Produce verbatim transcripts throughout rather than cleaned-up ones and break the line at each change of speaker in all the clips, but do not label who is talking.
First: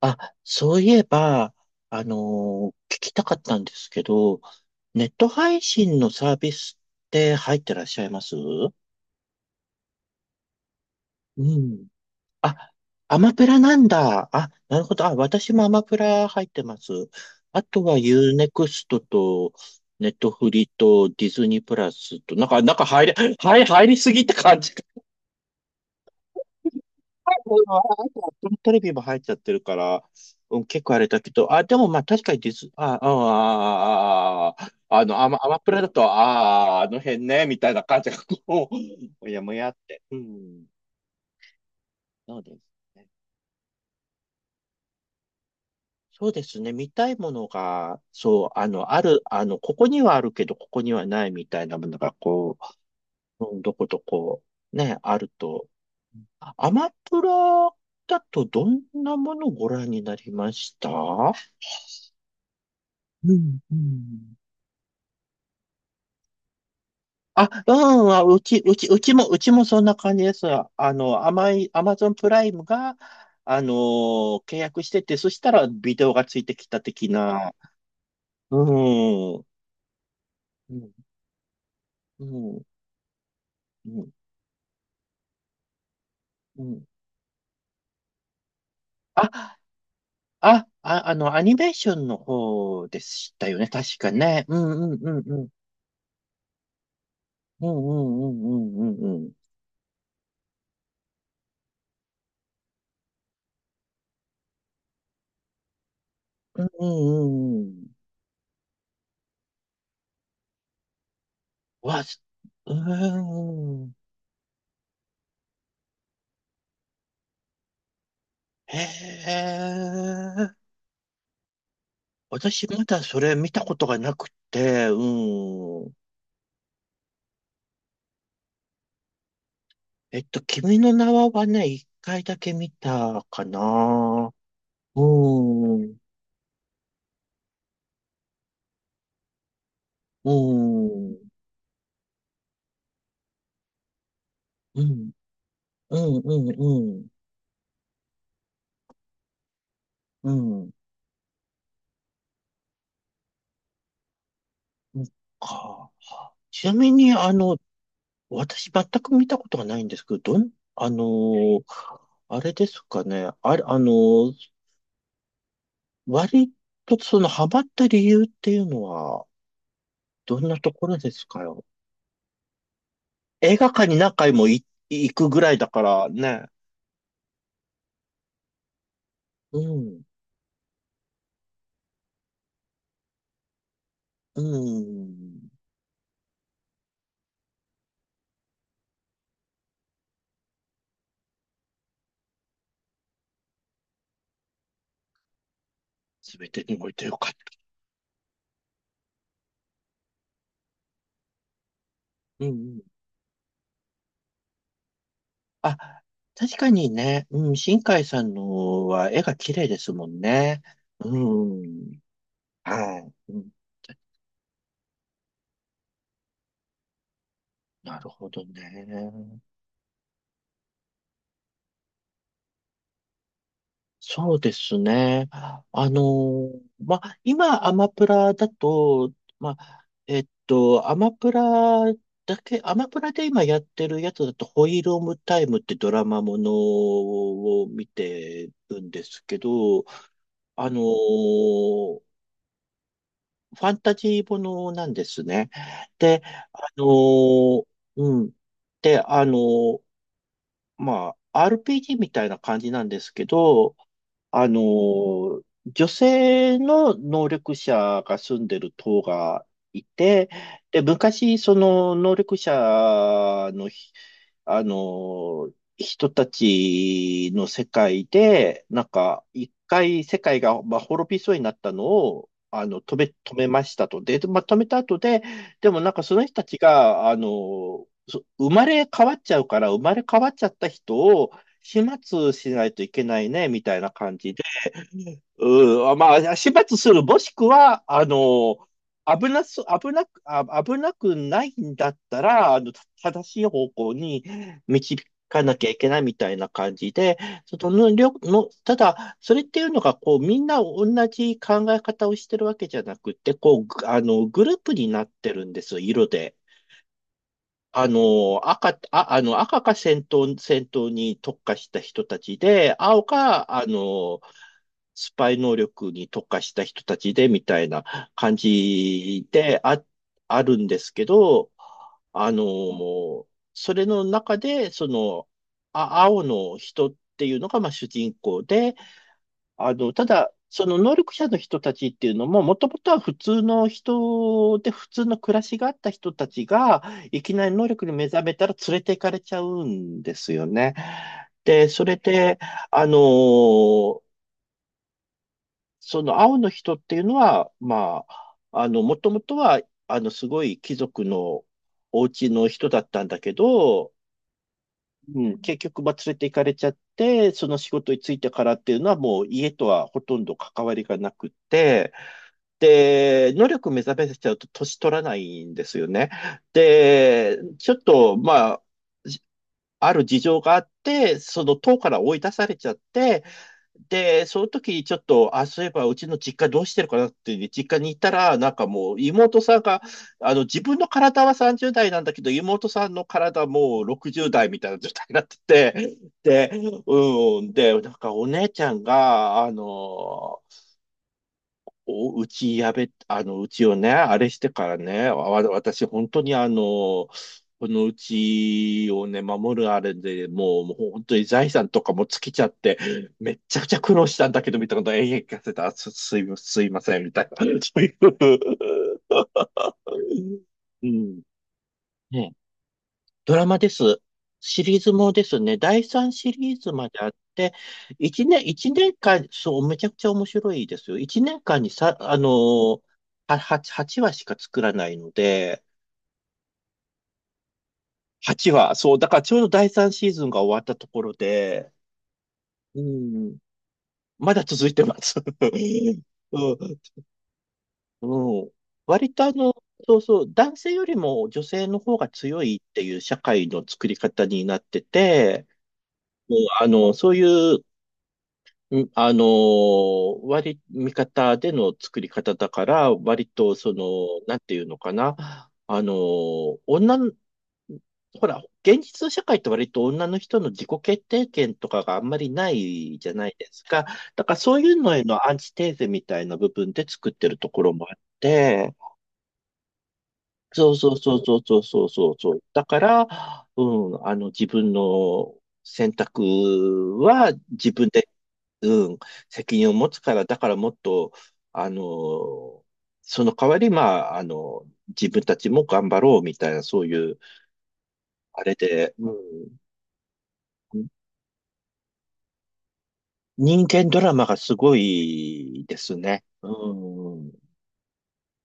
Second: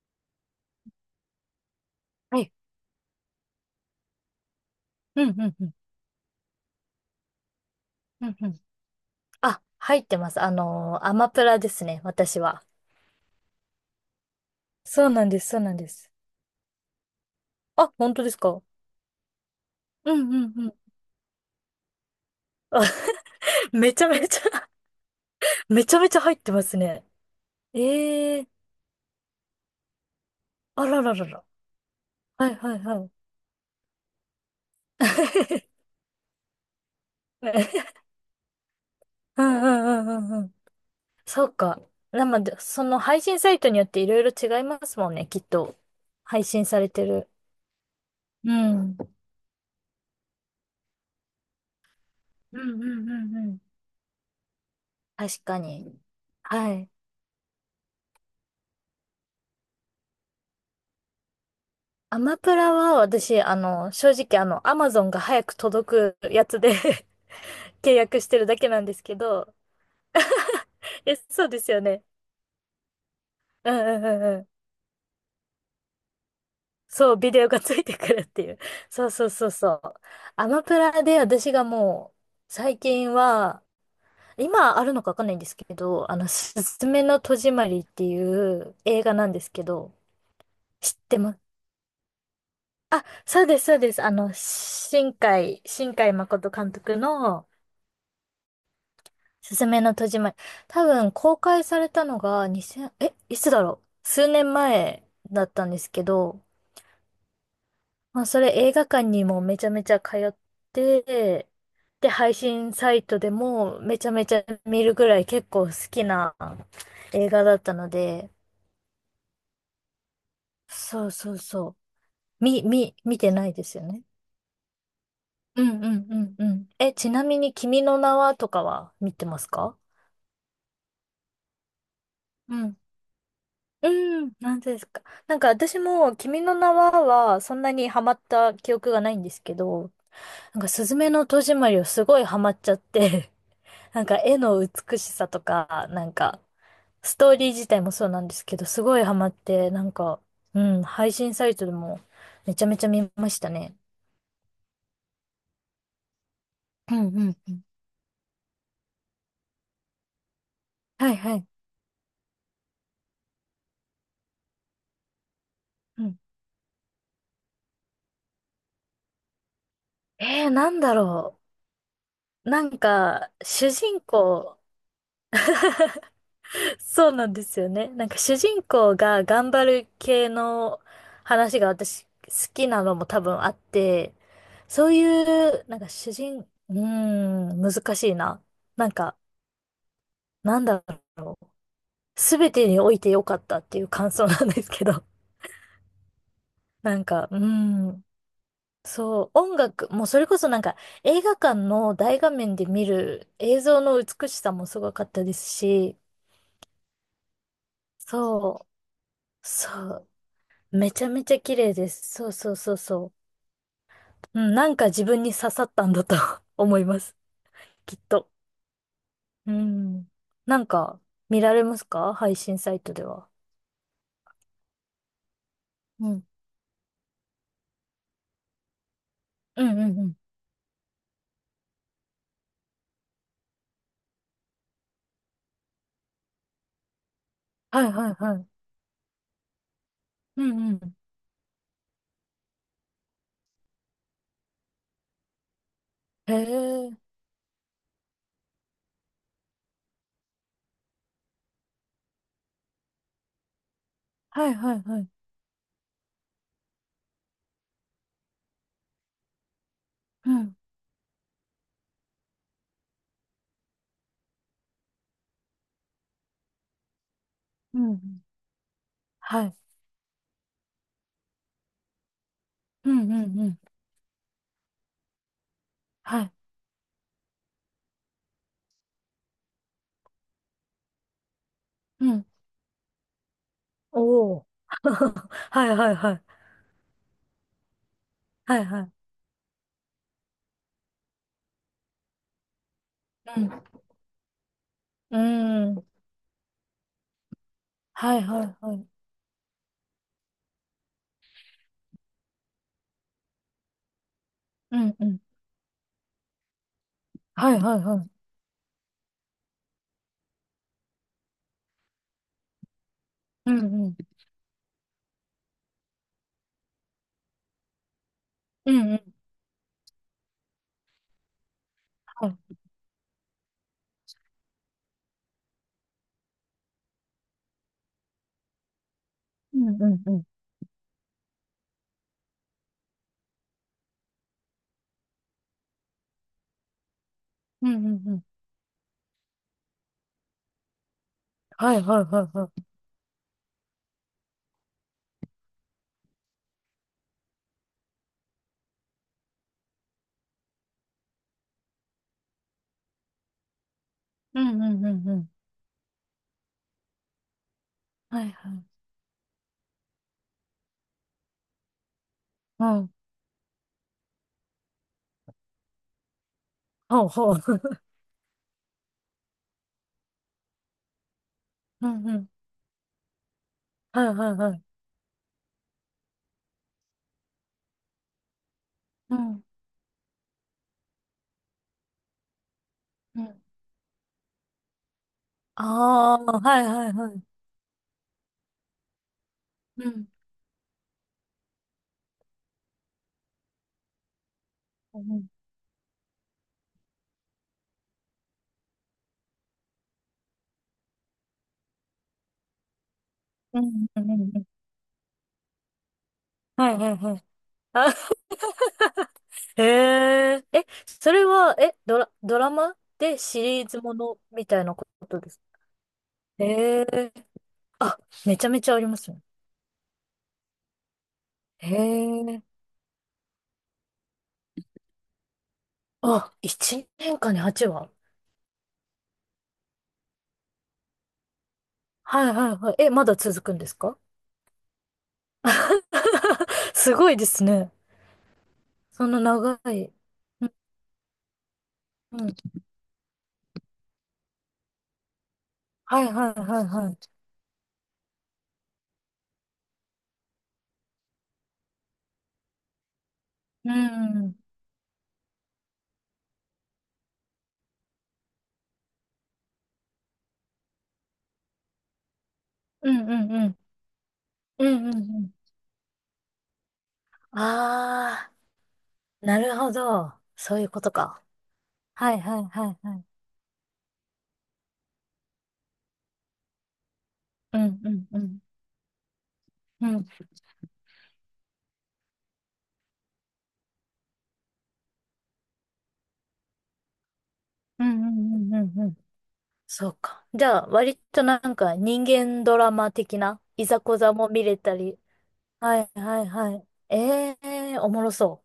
あ、そういえば、あの
はい。
ー聞きたかったんですけど、ネット
うん、うん、
配
うん、
信のサービスって入ってらっしゃいま
う
す？
ん、うん。あ、入ってます。あのーアマ
う
プラです
ん。
ね、私は。
あ、アマプラなんだ。あ、なるほど。
そう
あ、
なんです、
私
そう
もア
なん
マ
で
プ
す。
ラ入ってます。あと
あ、
は
本当で
ユー
す
ネ
か？う
クストと、ネ
ん、う
ットフ
ん、う
リ
ん。
とディズニープラスと、なんか、なんか入り、はい、入
め
り
ちゃ
すぎっ
め
て
ち
感
ゃ
じ。
めちゃめちゃ入ってますね。
もうあとはアッ
ええ
プ
ー、
ルテレビも入っちゃってるから、うん、結
あ
構あ
ら
れ
ら
だ
ら
け
ら。
ど、あ、でもまあ確かに
は
ディ
い、
ズ、
はい、
あ、あ、
はい。
あ、あ、あ、あの、アマ、アマプラ だと、ああ、あの辺ね、みたいな感じがこう、もや
う
も
んう
やって。
んう
う
んうんうん。
ん、
そうか。な
そ
の
う
で、
です
その
ね。
配信サイトによっていろいろ違いますもんね、きっと。
そうで
配
す
信
ね。
され
見
て
たい
る。
ものが、そう、
う
あの、
ん。
ある、あの、ここにはあるけど、ここにはないみたいなものが、こ
うんうんうんう
う、う
ん。
ん、どことこう、ね、ある
確か
と。
に。
ア
は
マ
い。
プラだとどんなものをご覧になりました？
アマプラは
う
私、あ
ん、う
の、正
ん。
直あの、アマゾンが早く届くやつで
あ、う
契
ん、
約
あ、
して
う
るだ
ち、
け
う
なん
ち、
で
う
す
ち
け
も、うち
ど、
もそんな感じです。あ
え、
の、
そう
甘
で
い、
すよ
アマ
ね。
ゾンプライムが、あ
う
の
んうんうんう
ー
ん。
契約してて、そしたらビデオがついてきた的
そう、ビデオ
な。
がついてくるってい
う
う。そうそう
ん、うん、
そうそう。アマプ
う
ラで私がもう、
ん、
最近は、
うん。
今あるのかわかんないんですけど、あの、す
う
ず
ん、
めの戸締まりっていう映画なんです
あ、
けど、
あ、
知っ
あ、あ
て
の、
ます？
アニメーションの方で
あ、
し
そう
たよ
です、
ね、
そうで
確
す。
か
あの、
ね。うん、うん、
新
うん、うん、
海、新海誠監督の、
うん、うん、うん、うん、うん。
すすめの戸締まり。多分公開されたのがにせん、え、いつだろう数年前だったんですけど、
うんうんうんうん。
まあそれ映画館にもめちゃめちゃ通って、
わ、
で、
す
配信
う
サイトでも
ーん。
めちゃめちゃ見るぐらい結構好きな映画だったので、
へえ。
そうそうそう。み、
私ま
み、
だ
見
そ
て
れ
な
見
い
た
で
こ
すよ
とが
ね。
なくて、
うんうん
うん。
うんうん。え、ちなみに君の名はとかは見てますか？
えっと、君の名ははね、一回だけ
う
見
ん
たか
う
な。
ん、なんです
う
か。なんか私
ん、うん、
も、君の名は、はそんなにハマった記憶がないんですけど、
う
なんか、すずめの
ん、
戸締まりをすごいハマっちゃって、なんか、絵の
う
美し
ん、
さとか、
う
なんか、
ん、うん、
ストーリー自体もそうなんですけど、すごいハマって、なんか、
う
う
ん。
ん、配信サイトでも、めちゃめちゃ見ましたね。
うんか。ちなみ
うんう
に、あ
んう
の、
ん。
私全く見たことがないんですけど、どん、あ
はいはい。
の、あれですかね。あれ、あの、
うん。
割とそのハマった理由っていうのは、ど
え
ん
ー、
な
な
と
ん
こ
だ
ろです
ろ
か？
う。なんか、
映画
主
館に
人
何回も
公、
い行くぐらいだからね。
そうなんですよね。なんか主人公が頑
う
張る
ん。
系の話が私好きなのも多分あって、
う
そうい
ん。
う、なんか主人、うーん、難しいな。なんか、なんだろう、すべてにおいてよかったっていう感想なんですけど。
すべてに おい
な
て
ん
よ
か、
かった。
うーん、そう、音楽、もうそれこそなんか映画館の大画
うんう
面で
ん。
見る映像の美しさもすごかったですし、
あ、確かにね。うん。新海さん
そう、
のは絵が綺麗
そ
ですもんね。
う、めちゃ
う
めちゃ綺麗で
ん。
す。そうそうそう
は
そう。
い。うん。
うん、なんか自分に刺さったんだと 思います。き
な
っ
るほ
と。
どね。
うん。なんか、見られますか？配信サイトでは。
そうですね。あ
うん。
の、まあ、今、アマプラだと、ま
うんう
あ、
んうん。
えっと、アマプラだけ、アマプラで今やってるやつだと、ホイールオムタイムってドラマものを
は
見
いはいはい。
てるんですけど、
うん
あ
う
の、
ん。
ファンタジーものなんですね。で、
へ
あ
え。
の、うん。で、あの、まあ、アールピージー みたいな感じなんですけど、
は
あ
い
の
はいはい。
ー、女性の能力者が住んでる島がいて、
うん。
で、昔、その能力者のひ、あのー、人たちの世
うんう
界
ん。
で、なんか、
は
一
い。
回世界が、まあ、滅びそうになったのを、あの、
う
止
ん
め、
う
止
んう
め
ん。
ましたと。で、まあ、止めた後で、でもなんかそ
は
の
い。
人たちが、あのー、そ生まれ変わっちゃうから、生まれ変わっちゃった人を、始
うん。
末しないといけないね、みたいな感じ
お
で。
お。はいは
う
い
ん、
は
ま
い。
あ、始末する、もしくは、あの、
はいはい。
危なす、危なく、あ、危なくないんだったら、あの、正しい方向に導
う
かなきゃ
ん。う
い
ーん。
けないみたいな感じで、その、りょ
はいは
の、
いは
た
い。
だ、それっていうのが、こう、みんな同じ考え方をしてるわけじゃなくて、こう、ぐあの、グループ
う
に
ん
な
う
っ
ん。
てるんですよ、色で。
はいはい
あ
はい。
の、赤、あ、あの、赤か戦闘、戦闘に特化した人たちで、青か、
うん
あ
うん。
の、スパイ能力に特化した人たちで、みたいな感
うんうん。
じで、あ、あるんですけど、
は
あ
い。
の、それの中で、その、あ、青の人っていうのが、まあ、主人公で、
うんう
あの、
ん
た
うん。
だ、その能力者の人たちっていうのも、もともとは普通の人で、普通の暮らしがあった人たちが、いきなり能
うん
力
う
に
ん
目
う
覚
ん。
めたら連れて行かれちゃうんですよね。で、
はい
それ
はいはい
で、
はい。
あのーその青の人っていうのは、まあ、あの、もともとは、あの、すごい貴族のお家の人だったんだけど、
うんうんうんう
う
ん。
ん、結局、まあ、連れて行かれちゃって、その仕事に就い
は
て
い
か
は
らっ
い。
ていうのは、もう家とはほとんど関わりがなくて、
うん。
で、能力目覚めちゃうと年取らないんですよね。
ほうほう。
で、ちょっ と、まあ、ある事情があって、その党
う
から
んう
追い
ん。
出されちゃって、
はい
で、
はい
その
はい。
時にちょっと、あ、そういえばうちの実家どうしてるかなっていう実家に行ったら、なんかもう
う
妹
ん。
さんが、あの自分の体はさんじゅう代なんだけど、妹さんの
う
体
ん。
はもうろくじゅう代みたいな状態になってて、
ああ、
で、
はいはいはい。
うん、で、なんかお姉ちゃんが、あ
うん。
の、お、うちやべ、あの、うちをね、あれしてから
う
ね、わ、
ん。
私、本当にあの、このうちをね、守るあれでもう、もう本当に財産とかも尽きちゃって、めっちゃ
うん。
くちゃ苦
う
労
ん。
し
うん
たん
う
だ
ん
けど、みたいなことを永遠聞かせた。あす、すい、すい
はい
ま
はい
せん、み
は
た
い。
いな。そうい
あ、へえ。え、
う。う
そ
ん。
れは、え、ドラ、
ね、
ドラマで
ド
シ
ラマ
リ
で
ーズも
す。
のみた
シ
いな
リー
こ
ズも
と
で
で
す
すか？
ね、だいさんシリーズ
へ
まであっ
え。
て、
あ、
1
めち
年、
ゃめち
一
ゃあり
年
ますね。
間、そう、めちゃくちゃ面白いですよ。いちねんかんに
へ
さ、あの
え。
ー、は8、話しか作らないので、
あ、いちねんかんにはちわ。
はちわ、そう、だからちょうどだいさんシーズンが終わったところで、
はいはいはい。
う
え、まだ
ん、
続くんですか？
まだ続いてます。うん、
すごいですね。
うん、
そ
割
の
とあの、
長い。
そうそう、
うん、
男性よりも女性の方が
うん。
強いっていう社会の作り方になってて、
はいは
もう
いはい
あ
は
の、
い。
そういう、うん、あのー割り、味方での作り方だから、割と、そ
う
の、
ん。
なんていうのかな。あのー女の、ほら、現実の社会って割と女の人の自己決定権とかがあんまりな
う
い
ん
じゃ
う
な
ん
いで
うん。
すか。だからそう
う
いう
んう
の
んう
へのア
ん。
ンチテーゼみたいな部分で作ってるところもあっ
あ
て、
あ、なるほど。そういう
そう
こと
そうそ
か。
うそうそうそうそ
は
う
い
そ
は
う。
い
だ
は
か
いは
ら、
い。
うん、あの、自分の選択は
う
自
ん
分
うん
で、
うん。
うん、責任を
う
持つ
ん。
から、だからもっと、あの、その代わり、まあ、あの、自分たちも頑張ろうみたいな、そういう、
うんう
あれ
んうんうんう
で、
ん。
う
そうか。じゃあ、
ん、
割となんか人間ドラマ的ない
人
ざ
間
こ
ドラ
ざ
マ
も
が
見
す
れ
ご
たり。
いで
はい
す
は
ね。
い
う
はい。え
ん。
えー、おもろそ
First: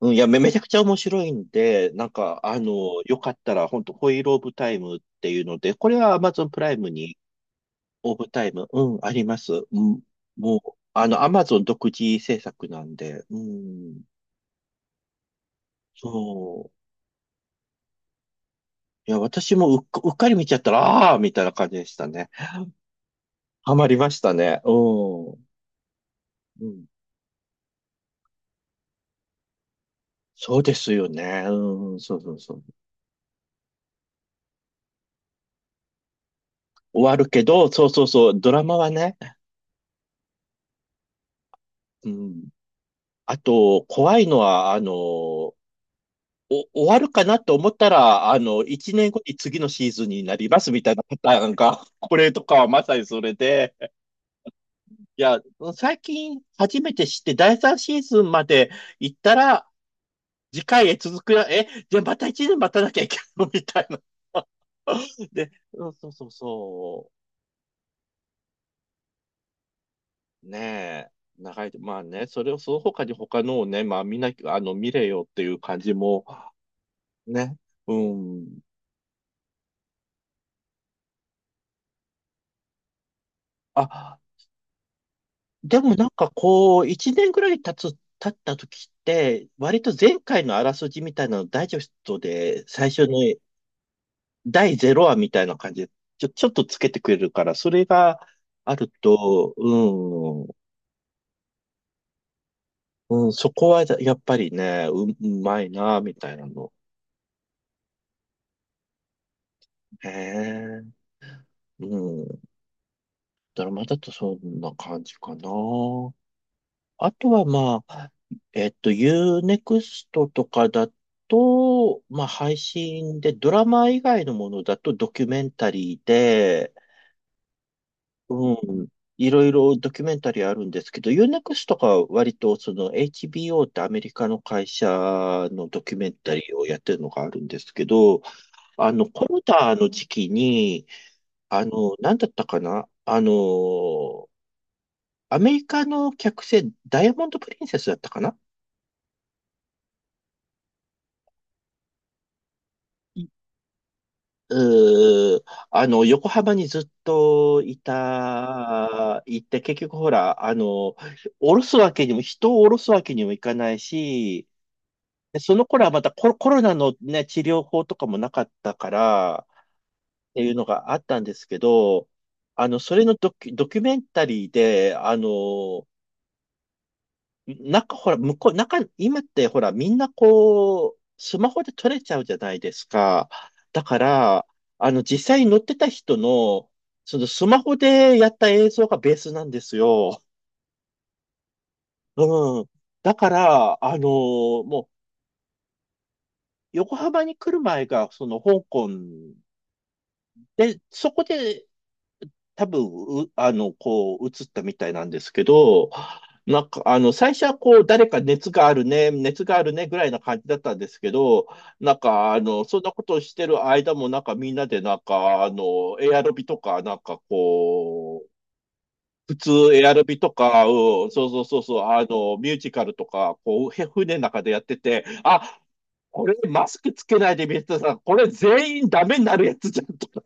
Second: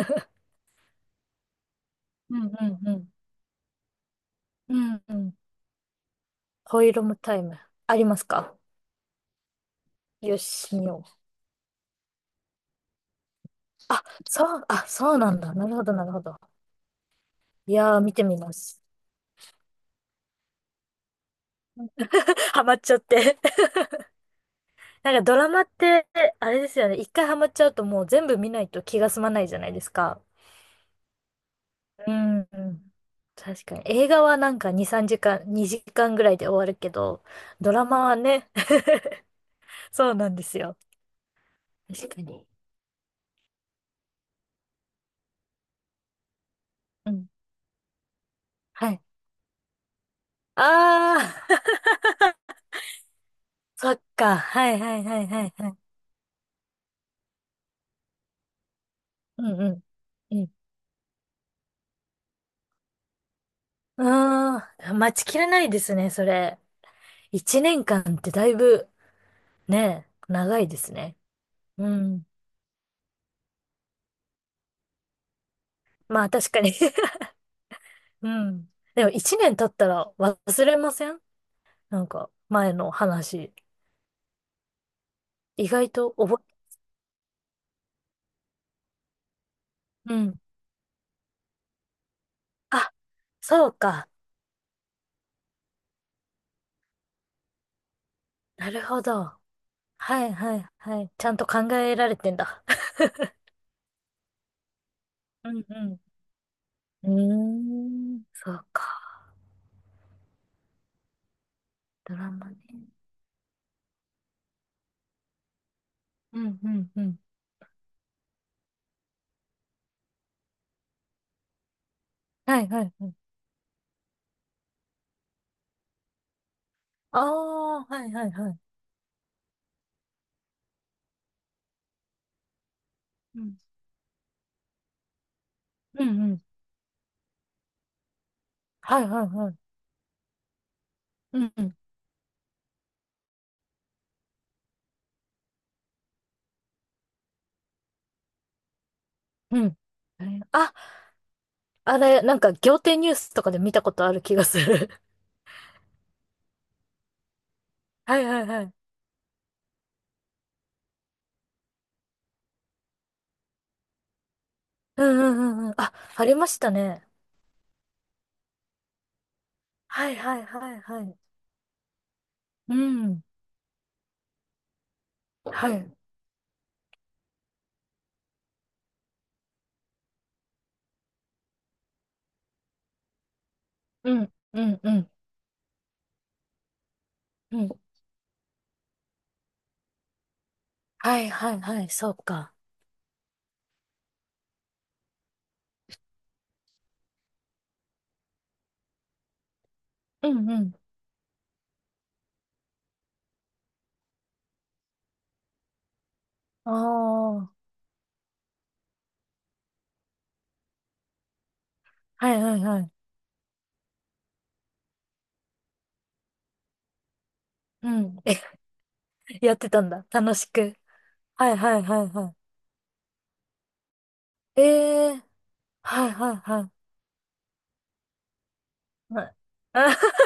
うん、いや、め、めちゃくちゃ面白いんで、なん
う。う
か、
ん
あ
うんう
の、
ん。
よかったら、本当ホイールオブタ
う
イムっ
んう
て
ん。
いうので、これは Amazon プライ
ホ
ム
イールも
に、
タイムあり
オ
ます
ブタイ
か？
ム、うん、あります。うん、
よ
もう、
し、見よ
あの、
う。
Amazon 独自制作なんで、うん、
あ、そう、あ、そうなんだ。なるほど、なるほど。
そう。
いやー、見てみます。
いや、私もうっか、うっかり見ちゃったら、ああーみたいな感じでしたね。
ハマっちゃって。
ハマりましたね。う
なんか
ん。
ド
う
ラマって、あれですよね。
ん。
一回ハマっちゃうともう全部見ないと気が済まないじゃないですか。
そうですよね。うん、
う
そうそ
ん、
うそ
う
う。
ん。確かに。映画はなんかに、さんじかん、にじかんぐらいで終わるけ
終わ
ど、
るけど、
ドラ
そうそ
マ
う
は
そう、
ね、
ドラマ はね。
そうなんですよ。
う
確かに。
ん。あと、怖いのは、あの、お、終わる
う
か
ん。
なと思ったら、あの、
は
一
い。
年後に次のシーズンになりますみたいなパタ
あ
ー
ー、
ンが、これとかはまさにそれで、
そっか。はい
い
はいはい
や、
はいはい。
最近初めて知って、だいさんシーズンまで行った
うん
ら、
うん。う
次回へ続くよ。え、じゃあまた一年待たなきゃいけないのみたいな。
ん。ああ待ち きれ
で、
ないで
う
す
ん、そ
ね、
う
そ
そう
れ。
そ
一年間ってだいぶねえ、
う。
長いです
ねえ。
ね。
長いと、
う
まあ
ん。
ね、それをその他に他のをね、まあ見なきゃ、あの、見れよっていう感じも、
まあ確かに
ね。う
う
ん。
ん。でも一年経ったら忘れません？なんか前の話。
あ、
意
で
外
もなん
と
か
覚
こう、いちねんぐらい経つ、経った時って、割と
え、う
前
ん。
回のあらすじみたいなのダイジェストで最
あ、
初の
そうか。
だいゼロわみたいな感じで、ちょ、ちょっとつけてくれるから、それが
な
あ
る
る
ほど。
と、
はい
うん
はいはい。ちゃんと考えられてんだ。
うん、そこはやっぱりね、う、う
う
ま
ん
い
う
な、みたいなの。
ん。うーん。そうか。
へえ。
ド
う
ラ
ん。
マね。
ドラマだとそんな感じかな。
うんうんう
あ
ん。
とはまあ、えっと、Unext とかだと、まあ配
はいはいはい。
信で、ドラマ以外のものだとドキュメンタリーで、
ああ、はいはいは
う
い。
ん。いろいろドキュメンタリーあるんですけど、Unext とかは割とその
うん。
エイチビーオー ってアメリカの会社のドキュ
う
メ
ん
ン
う
タリ
ん。
ーをやってるのがあるんですけど、あ
はい
の、
は
コ
い
ロ
はい。
ナの時期に、
うんう
あ
ん。
の、なんだったかなあの、アメリカの客船、ダイヤモンド・プリンセスだったかな
うん。えーあ、あれ、なんか仰天ニュースとかで見たことある気がする。
うー、あの、横浜にずっとい
はいはいはい。
た、いて、結局ほら、あの、降ろすわけにも、人を降ろすわけにもいかないし、
うんう
でそ
んう
の
んうん。
頃は
あ、
また
あ
コロ、
りま
コ
し
ロ
た
ナの
ね。
ね、治療法とかもなかったから、っ
はいは
て
い
いうの
はい
があっ
はい。
たんですけど、あ
う
の、それの
ん。
ドキュ、ドキュメンタリーで、あ
は
の、
い。
中、ほら、向こう、中、今ってほら、みんなこう、スマホで撮れちゃうじゃないですか。だか
うん
ら、
うんう
あの、
ん
実際に乗ってた人の、そのス
う
マ
ん。
ホでやった映像がベースなんですよ。
はいはいはい。そうか。
うん。だから、あのもう、横浜に来る前が、その香港
うんうん。
で、そこで多分、うあの、こう、映ったみたいなんですけど、なん
あ
か、あの、最初
あ。
はこう、誰か熱があるね、熱があるね、ぐらいな感じだったんですけど、なんか、
は
あ
いはい
の、そ
は
ん
い。
なことをしてる間も、なんかみんなで、なんか、あの、エアロビとか、なんか
うん。
こう、
え、
普通
やってた
エ
ん
アロ
だ。
ビと
楽し
か、
く。
うん、そうそう
はい
そうそ
は
う、
い
あ
はいは
の、ミュージカルとか、こう、へ船の中でや
い。
っ
え
てて、
え、
あ、
はい
こ
は
れ
い
マ
は
スクつけないで見てたら、これ全員ダ
い。
メに
はい。
なるやつじゃん
あ
とか。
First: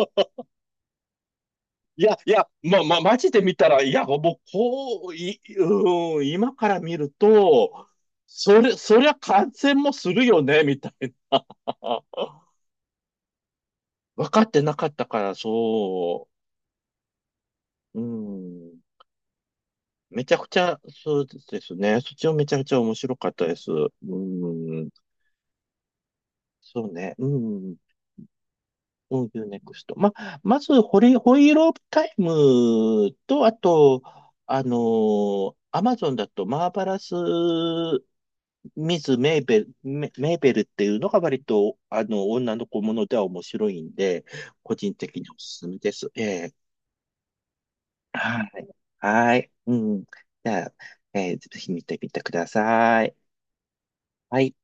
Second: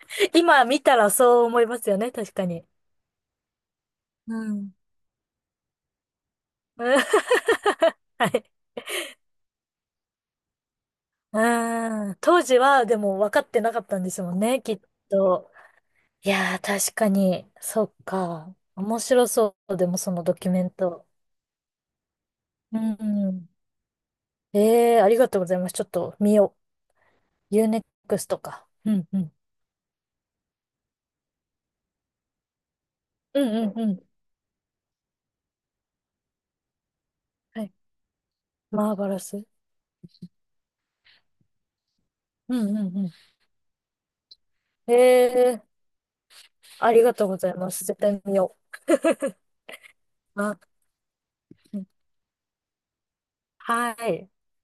今見たらそう思いますよ
い
ね。
や、い
確か
や、
に。
ま、ま、マジで見たら、いや、もう、
うん。
こう、い、うん、今から見 ると、
はい。
それ、そりゃ感染もするよね、みたい
う
な。
ーん。当時は、でも分かってなかったんです
分
もん
かって
ね、き
な
っ
かったから、
と。
そ
いやー、確かに、そっ
う。う
か。
ん。
面白そう。でも、その
めち
ド
ゃく
キュ
ち
メン
ゃ、
ト。
そうですね。そっちもめちゃくちゃ
う
面
ん、
白か
う
った
ん。
です。うん。
ええー、ありがとうございます。ちょっと見よ
そうね。う
う。u
ん。
n クス t か。うん、う
うん、
ん。
ユーネクスト。ま、まず、ホリ、ホイールオブタイムと、
うん、
あ
うん、う
と、
ん。
あのー、アマゾンだと、マーバラス・
はい。マー
ミ
バ
ズ・
ラ
メ
ス。
ーベル、メ、メーベルっていうのが割と、あの、女
う
の
ん、
子
う
も
ん、う
の
ん。
では面白いんで、個人
え
的にお
え
す
ー、
すめです。ええ
ありがとうございます。絶対見
は
よ
い。はい。うん。
う。
じ
あ、
ゃあ、えーぜひ
う
見
ん
てみてください。
はい。
はい。